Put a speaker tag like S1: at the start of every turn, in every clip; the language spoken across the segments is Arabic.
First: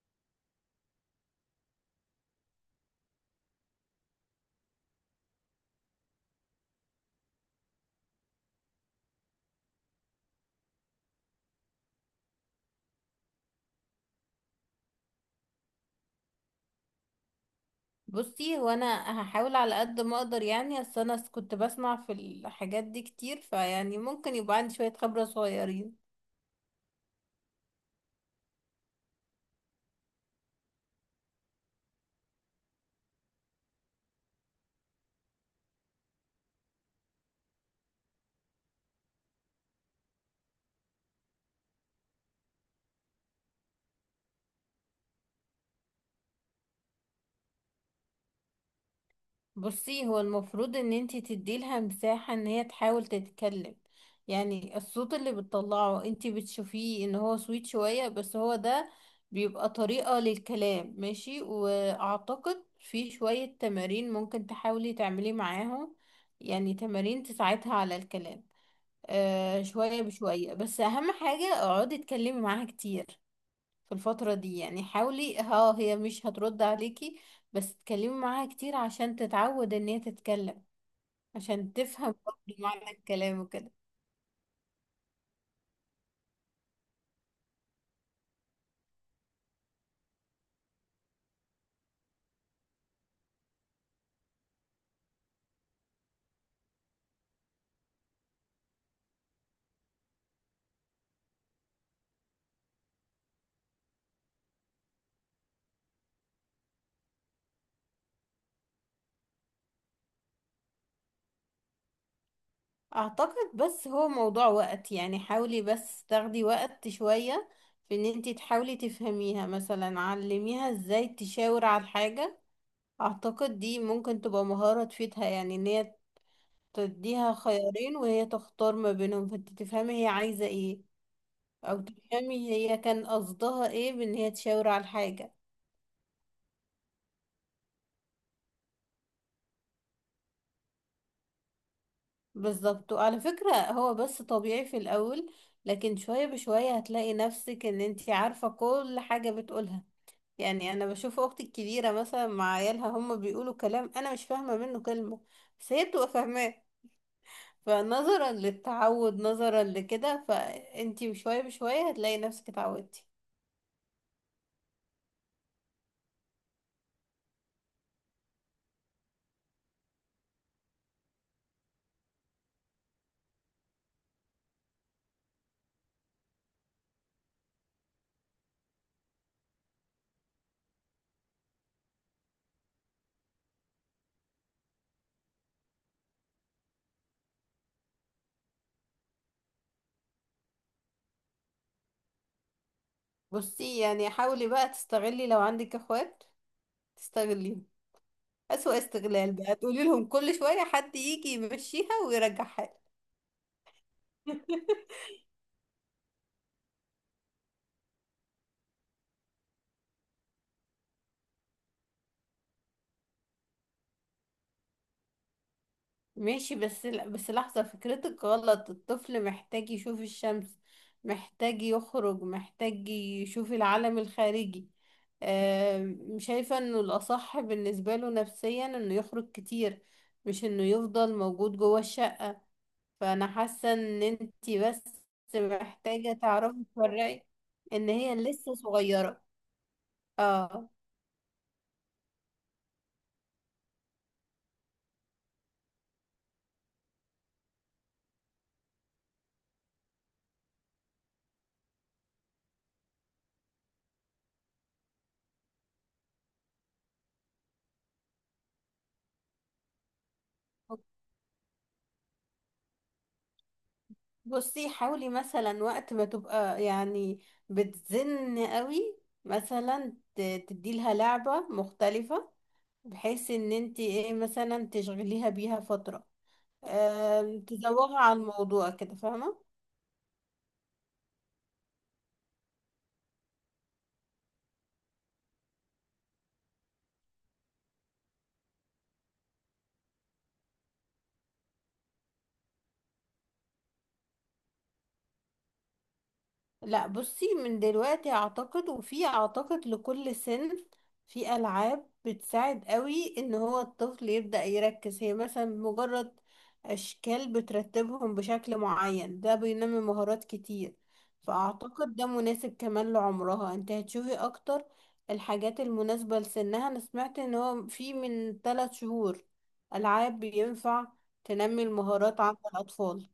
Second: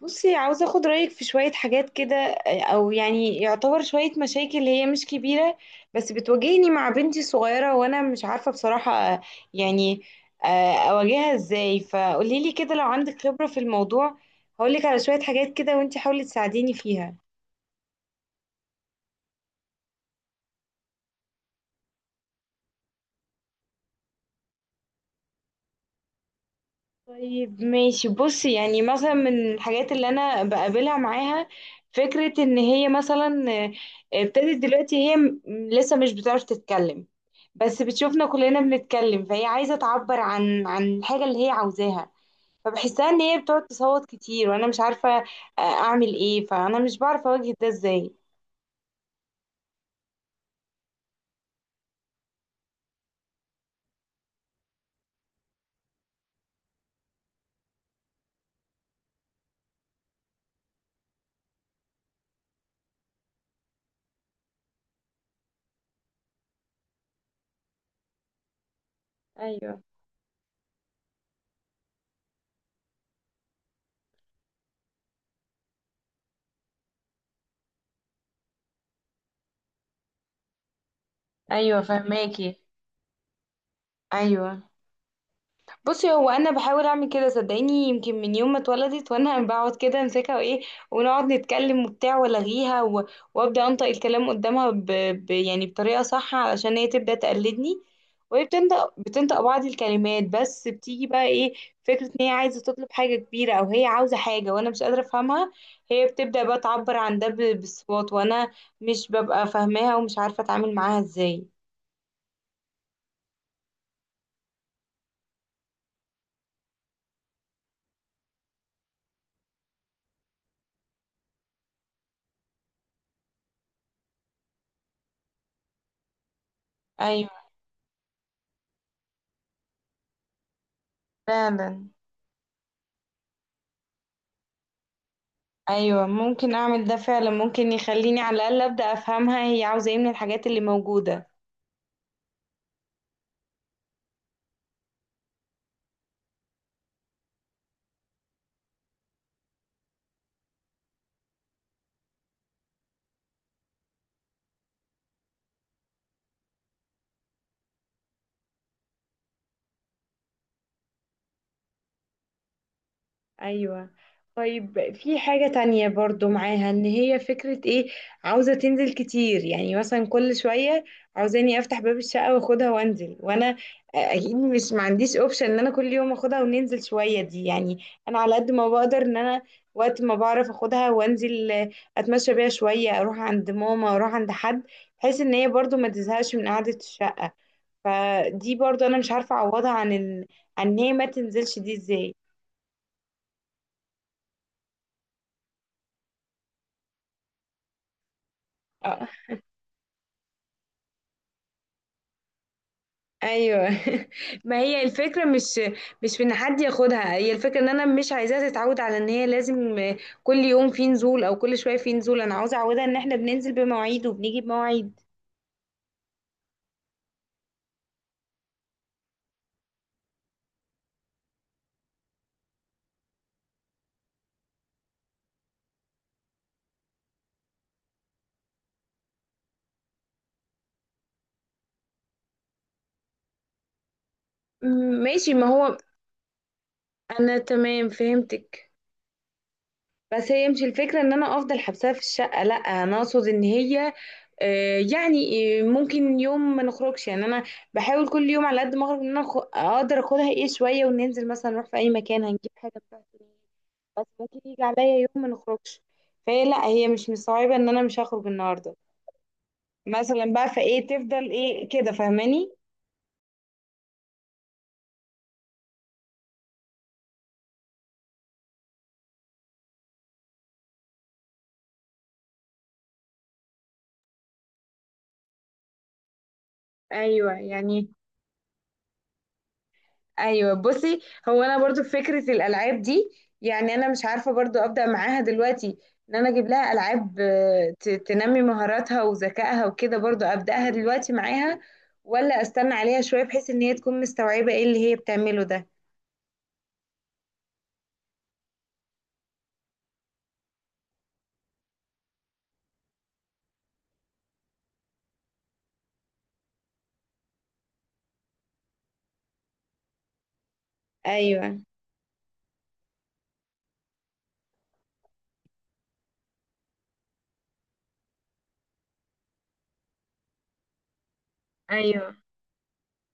S1: بصي، عاوزة اخد رأيك في شوية حاجات كده، او يعني يعتبر شوية مشاكل هي مش كبيرة بس بتواجهني مع بنتي الصغيرة وانا مش عارفة بصراحة يعني اواجهها ازاي. فقوليلي كده لو عندك خبرة في الموضوع. هقولك على شوية حاجات كده وانتي حاولي تساعديني فيها.
S2: بصي، هو انا هحاول على قد ما اقدر. يعني اصل كنت بسمع في الحاجات دي كتير، فيعني ممكن يبقى عندي شوية خبرة صغيرين.
S1: طيب ماشي. بصي يعني مثلا من الحاجات اللي انا بقابلها معاها فكرة ان هي مثلا ابتدت دلوقتي. هي لسه مش بتعرف تتكلم بس بتشوفنا كلنا بنتكلم فهي عايزة تعبر عن الحاجة اللي هي عاوزاها. فبحسها ان هي بتقعد تصوت كتير وانا مش عارفة اعمل ايه. فانا مش بعرف اواجه ده ازاي.
S2: بصي، هو المفروض ان انتي تديلها مساحة ان هي تحاول تتكلم. يعني الصوت اللي بتطلعه انتي بتشوفيه ان هو سويت شوية، بس هو ده بيبقى طريقة للكلام. ماشي. واعتقد في شوية تمارين ممكن تحاولي تعملي معاهم، يعني تمارين تساعدها على الكلام.
S1: ايوه.
S2: شوية بشوية. بس أهم حاجة اقعدي اتكلمي معاها كتير في الفترة دي. يعني حاولي، ها هي مش هترد عليكي، بس اتكلمي معاها كتير عشان تتعود ان هي تتكلم، عشان
S1: ايوه
S2: تفهم برضه
S1: فهماكي.
S2: معنى الكلام وكده.
S1: ايوه. بصي هو انا بحاول اعمل كده صدقيني. يمكن من يوم ما اتولدت وانا بقعد كده امسكها وايه ونقعد نتكلم وبتاع والغيها وابدا انطق الكلام قدامها يعني بطريقه صح علشان هي تبدا تقلدني. وهي بتنطق بعض الكلمات. بس بتيجي بقى ايه؟ فكره ان هي عايزه تطلب حاجه كبيره او هي عاوزه حاجه وانا مش قادره افهمها. هي بتبدا بقى تعبر عن ده بالصوت وانا مش ببقى فاهماها ومش عارفه اتعامل معاها ازاي.
S2: اعتقد بس هو موضوع وقت. يعني حاولي بس تاخدي وقت شوية في ان انتي تحاولي تفهميها. مثلا علميها ازاي تشاور على الحاجة. اعتقد دي ممكن تبقى مهارة تفيدها، يعني ان هي تديها
S1: ايوه
S2: خيارين وهي تختار ما بينهم، فانت تفهمي هي عايزة ايه، او
S1: فعلا.
S2: تفهمي هي كان قصدها ايه بان هي تشاور على الحاجة.
S1: ايوه ممكن اعمل ده فعلا. ممكن يخليني على الاقل ابدا افهمها هي عاوزه ايه من الحاجات اللي موجوده.
S2: بالظبط. وعلى فكرة، هو بس طبيعي في الاول، لكن شوية بشوية هتلاقي نفسك ان انت عارفة كل حاجة بتقولها. يعني انا بشوف اختي الكبيرة مثلا مع عيالها، هم بيقولوا كلام انا مش فاهمة منه كلمة، بس هي بتبقى فاهماه. فنظرا للتعود، نظرا لكده، فانتي شوية بشوية هتلاقي نفسك اتعودتي.
S1: ايوه. طيب في حاجة تانية برضو معاها. ان هي فكرة ايه، عاوزة تنزل كتير يعني مثلا كل شوية عاوزاني افتح باب الشقة واخدها وانزل. وانا اكيد مش ما عنديش اوبشن ان انا كل يوم اخدها وننزل شوية دي يعني. انا على قد ما بقدر ان انا وقت ما بعرف اخدها وانزل اتمشى بيها شوية، اروح عند ماما، اروح عند حد، بحيث ان هي برضو ما تزهقش من قعدة الشقة. فدي برضو انا مش عارفه اعوضها عن عن ان هي ما تنزلش دي ازاي.
S2: بصي، يعني حاولي بقى تستغلي لو عندك اخوات. تستغليهم اسوأ
S1: اه.
S2: استغلال، بقى تقولي لهم كل شوية حد يجي يمشيها ويرجعها.
S1: ايوه ما هي الفكره مش في ان حد ياخدها. هي الفكره ان انا مش عايزاها تتعود على ان هي لازم كل يوم في نزول او كل شويه في نزول. انا عاوزه اعودها ان احنا بننزل بمواعيد وبنيجي بمواعيد.
S2: ماشي. بس لا، بس لحظة، فكرتك غلط. الطفل محتاج يشوف الشمس، محتاج يخرج، محتاج يشوف العالم الخارجي. شايفة انه الأصح بالنسبة له نفسيا انه يخرج كتير، مش انه يفضل موجود جوه الشمس. فانا حاسه ان انتي بس
S1: م- ماشي. ما هو
S2: محتاجه تعرفي تفرقي
S1: انا تمام
S2: ان هي لسه
S1: فهمتك.
S2: صغيره.
S1: بس هي مش
S2: اه.
S1: الفكرة ان انا افضل حبسها في الشقة، لا. انا اقصد ان هي يعني ممكن يوم ما نخرجش. يعني انا بحاول كل يوم على قد ما اخرج ان انا اقدر اخدها ايه شوية وننزل مثلا نروح في اي مكان هنجيب حاجة بتاعتي. بس ممكن يجي عليا يوم ما نخرجش فهي لا، هي مش مستوعبة ان انا مش هخرج النهاردة مثلا بقى. فايه تفضل ايه كده فاهماني؟
S2: بصي حاولي مثلا وقت ما تبقى يعني بتزن قوي، مثلا تديلها لعبه مختلفه، بحيث ان انتي ايه، مثلا تشغليها بيها فتره،
S1: ايوه يعني.
S2: تزوغها عن الموضوع كده، فاهمه.
S1: ايوه بصي. هو انا برضو في فكره الالعاب دي يعني انا مش عارفه برضو ابدا معاها دلوقتي ان انا اجيب لها العاب تنمي مهاراتها وذكائها وكده، برضو ابداها دلوقتي معاها ولا استنى عليها شويه بحيث ان هي تكون مستوعبه ايه اللي هي بتعمله ده.
S2: لا، بصي، من دلوقتي اعتقد. وفي اعتقد لكل سن في العاب بتساعد قوي ان هو الطفل يبدأ يركز. هي مثلا مجرد اشكال بترتبهم بشكل معين، ده بينمي مهارات كتير.
S1: ايوه.
S2: فاعتقد ده مناسب كمان لعمرها. انت هتشوفي اكتر الحاجات المناسبة لسنها. انا سمعت ان هو في من 3 شهور العاب بينفع تنمي
S1: ايوه.
S2: المهارات عند الاطفال.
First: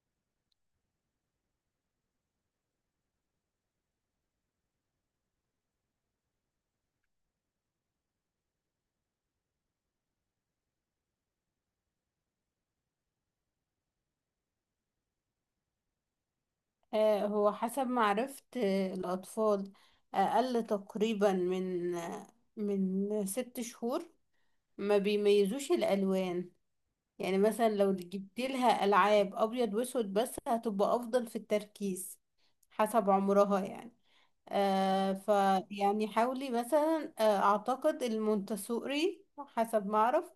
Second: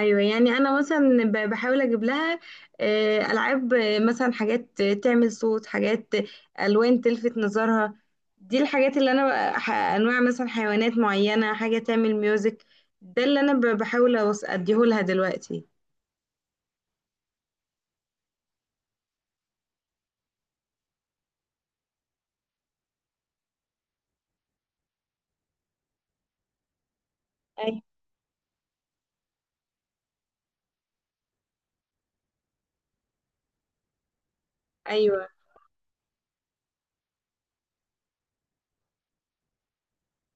S1: ايوه. يعني انا مثلا بحاول اجيب لها العاب، مثلا حاجات تعمل صوت، حاجات الوان تلفت نظرها. دي الحاجات اللي انا انواع مثلا حيوانات معينه، حاجه تعمل ميوزك. ده اللي انا بحاول اديهولها دلوقتي.
S2: هو حسب ما عرفت الأطفال أقل تقريبا من من 6 شهور ما بيميزوش الألوان. يعني مثلا
S1: أي.
S2: لو جبت لها ألعاب أبيض وأسود بس، هتبقى أفضل في التركيز حسب عمرها. يعني
S1: ايوه.
S2: فيعني حاولي مثلا. أعتقد المونتسوري حسب ما أعرف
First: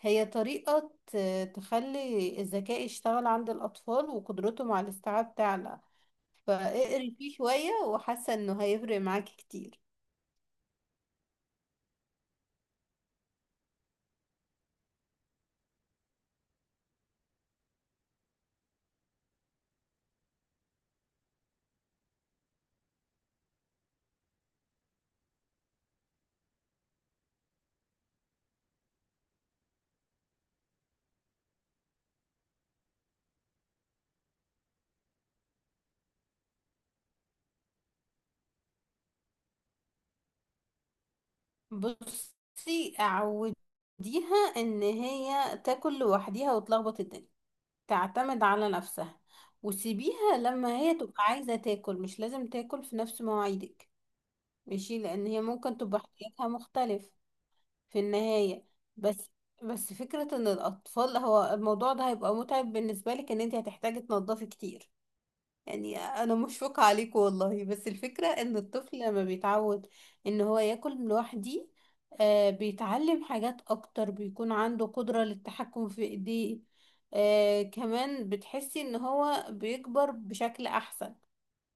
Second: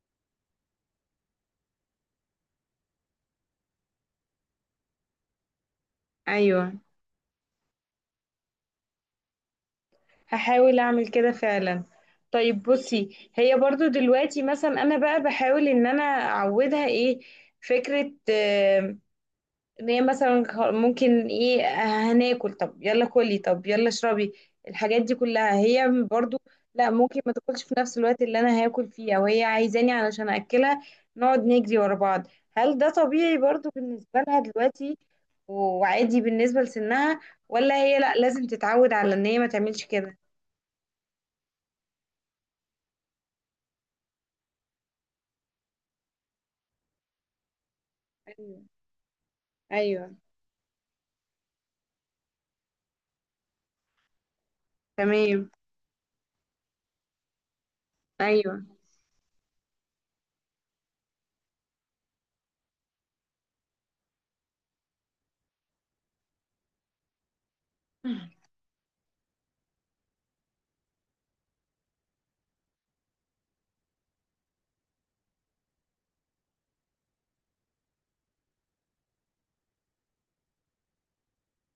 S2: هي طريقة تخلي الذكاء يشتغل عند الأطفال وقدرتهم على الاستيعاب تعلى.
S1: ايوه
S2: فاقري فيه شوية، وحاسة انه هيفرق معاكي كتير.
S1: هحاول اعمل كده فعلا. طيب بصي هي برضو دلوقتي مثلا انا بقى بحاول ان انا اعودها ايه، فكرة ان هي مثلا ممكن ايه هناكل طب يلا كلي، طب يلا اشربي. الحاجات دي كلها هي برضو لا، ممكن ما تاكلش في نفس الوقت اللي انا هاكل فيه او هي عايزاني علشان اكلها نقعد نجري ورا بعض. هل ده طبيعي برضو بالنسبة لها دلوقتي و- وعادي بالنسبة لسنها؟ ولا هي لا لازم تتعود على ان هي ما تعملش كده؟
S2: بصي، عوديها ان هي تاكل لوحديها وتلخبط الدنيا، تعتمد
S1: ايوه.
S2: على نفسها.
S1: ايوه.
S2: وسيبيها لما هي تبقى عايزة تاكل، مش لازم تاكل في نفس مواعيدك. ماشي. لان هي
S1: تمام.
S2: ممكن تبقى احتياجها مختلف في
S1: ايوه.
S2: النهاية. بس بس فكرة ان الاطفال، هو الموضوع ده هيبقى متعب بالنسبة لك، ان انت هتحتاجي تنضفي كتير. يعني انا مشفقة عليكم والله. بس الفكرة ان الطفل لما بيتعود ان هو ياكل لوحدي، بيتعلم حاجات اكتر، بيكون عنده قدرة للتحكم في ايديه، كمان بتحسي ان هو بيكبر بشكل احسن.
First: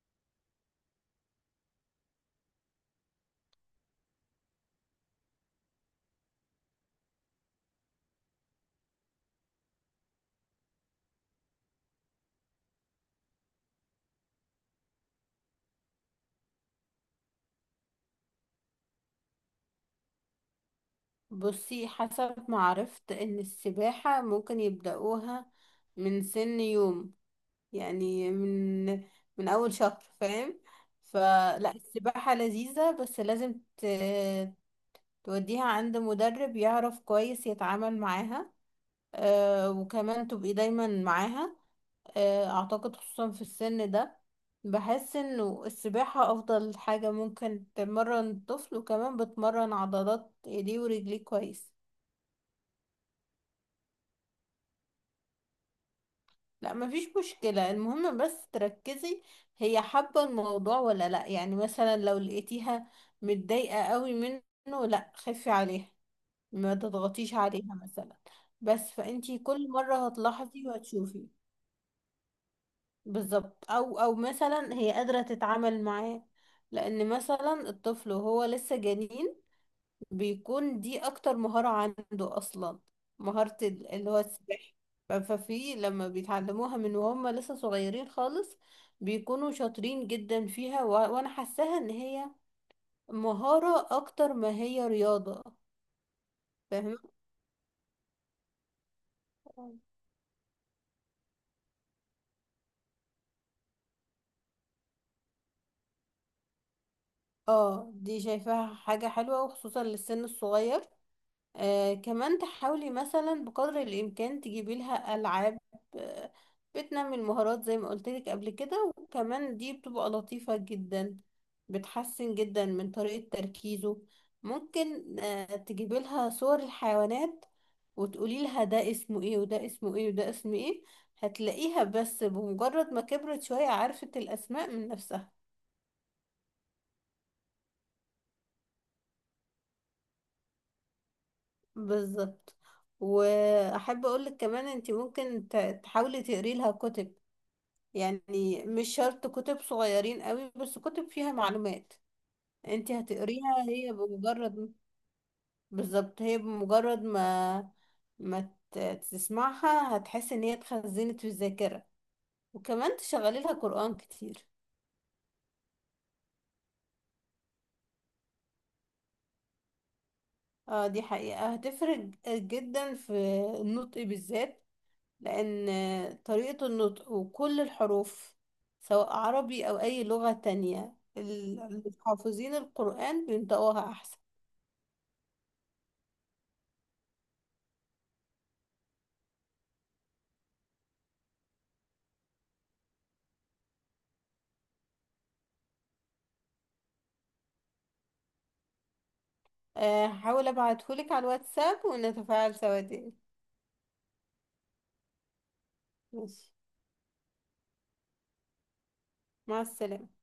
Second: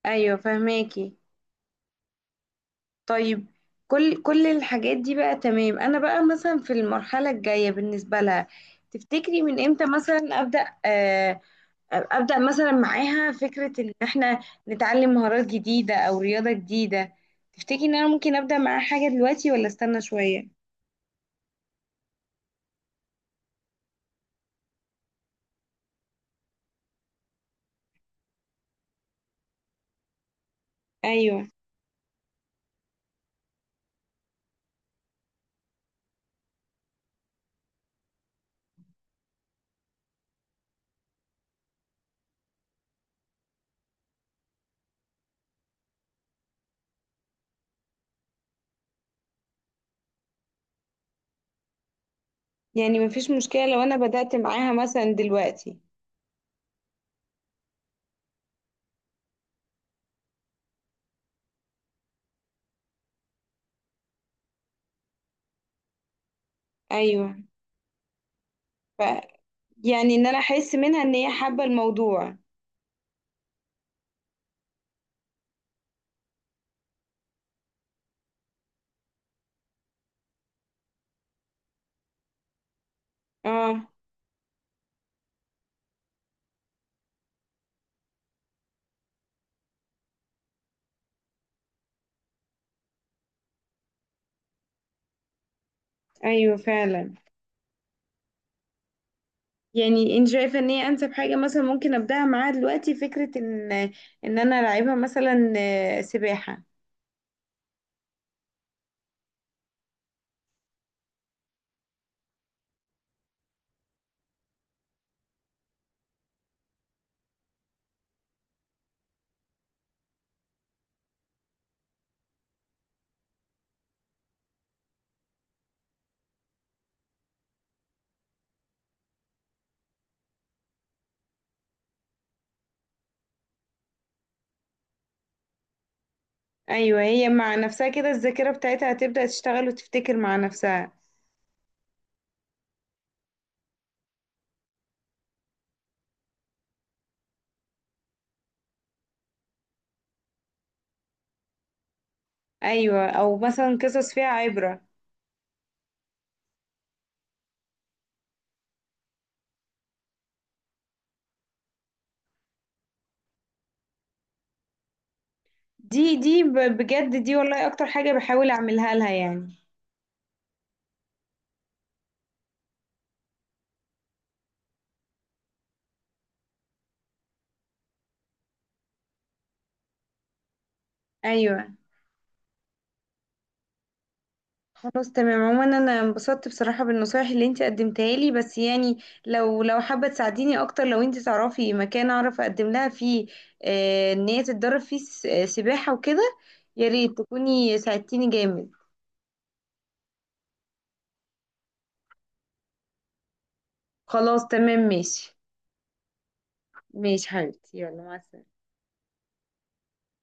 S1: ايوه فهماكي. طيب كل الحاجات دي بقى تمام. انا بقى مثلا في المرحله الجايه بالنسبه لها تفتكري من امتى مثلا ابدا مثلا معاها فكره ان احنا نتعلم مهارات جديده او رياضه جديده؟ تفتكري ان انا ممكن ابدا معاها حاجه دلوقتي ولا استنى شويه؟
S2: بصي، حسب ما عرفت ان السباحة ممكن يبدأوها من سن يوم. يعني من اول شهر، فاهم.
S1: ايوه.
S2: فلا، السباحة لذيذة، بس لازم توديها عند مدرب يعرف كويس يتعامل معاها. وكمان تبقي دايما معاها. اعتقد خصوصا في السن ده بحس انه السباحة افضل حاجة ممكن تمرن الطفل، وكمان بتمرن عضلات ايديه ورجليه كويس.
S1: يعني مفيش مشكله لو انا بدات معاها مثلا دلوقتي.
S2: لا، مفيش مشكلة. المهم بس تركزي هي حابة الموضوع ولا لا. يعني مثلا لو لقيتيها متضايقة قوي منه، لا، خفي عليها، ما
S1: ايوه.
S2: تضغطيش عليها مثلا. بس
S1: ف
S2: فانتي كل مرة
S1: يعني ان انا
S2: هتلاحظي
S1: احس منها ان
S2: وهتشوفي.
S1: هي حابه الموضوع.
S2: بالظبط. او مثلا هي قادرة تتعامل معاه. لان مثلا الطفل وهو لسه جنين، بيكون دي اكتر مهارة عنده اصلا، مهارة
S1: اه.
S2: اللي هو السباحة. ففي لما بيتعلموها من وهم لسه صغيرين خالص بيكونوا شاطرين جدا فيها و... وانا حاساها ان هي مهارة اكتر ما هي رياضة،
S1: ايوه
S2: فاهمة.
S1: فعلا. يعني انت شايفه ان هي انسب حاجه مثلا ممكن ابداها معاها دلوقتي، فكره ان انا العبها مثلا سباحه؟
S2: اه، دي شايفاها حاجة حلوة، وخصوصا للسن الصغير. كمان تحاولي مثلا بقدر الإمكان تجيبي لها ألعاب آه بتنمي المهارات زي ما قلت لك قبل كده. وكمان دي بتبقى لطيفة جدا، بتحسن جدا من طريقة تركيزه. ممكن تجيبي لها صور الحيوانات وتقولي لها ده اسمه ايه وده اسمه ايه وده اسمه ايه. هتلاقيها بس بمجرد ما كبرت شوية عرفت الأسماء من نفسها.
S1: ايوه هي مع نفسها كده الذاكره بتاعتها هتبدا تشتغل وتفتكر مع نفسها.
S2: بالظبط. واحب اقولك كمان انت ممكن تحاولي تقري لها كتب، يعني مش شرط كتب صغيرين قوي، بس كتب فيها معلومات انت
S1: ايوه او
S2: هتقريها.
S1: مثلا
S2: هي
S1: قصص فيها
S2: بمجرد،
S1: عبره.
S2: بالظبط، هي بمجرد ما تسمعها، هتحس ان هي اتخزنت في الذاكرة. وكمان تشغلي لها قرآن كتير.
S1: دي بجد دي والله اكتر حاجه بحاول اعملها لها يعني.
S2: اه، دي حقيقة هتفرق جدا في النطق بالذات. لأن طريقة النطق وكل الحروف، سواء عربي أو أي لغة تانية،
S1: ايوه.
S2: اللي حافظين القرآن بينطقوها أحسن.
S1: خلاص تمام. عموما انا انبسطت بصراحة بالنصايح اللي انت قدمتها لي. بس يعني لو حابة تساعديني اكتر، لو انت تعرفي مكان اعرف اقدم لها فيه ان هي تتدرب فيه سباحة وكده، يا ريت تكوني ساعدتيني جامد.
S2: هحاول أبعتهولك على الواتساب ونتفاعل سوا دي.
S1: خلاص تمام. ماشي.
S2: ماشي.
S1: ماشي حبيبتي، يلا مع السلامة.
S2: مع السلامة.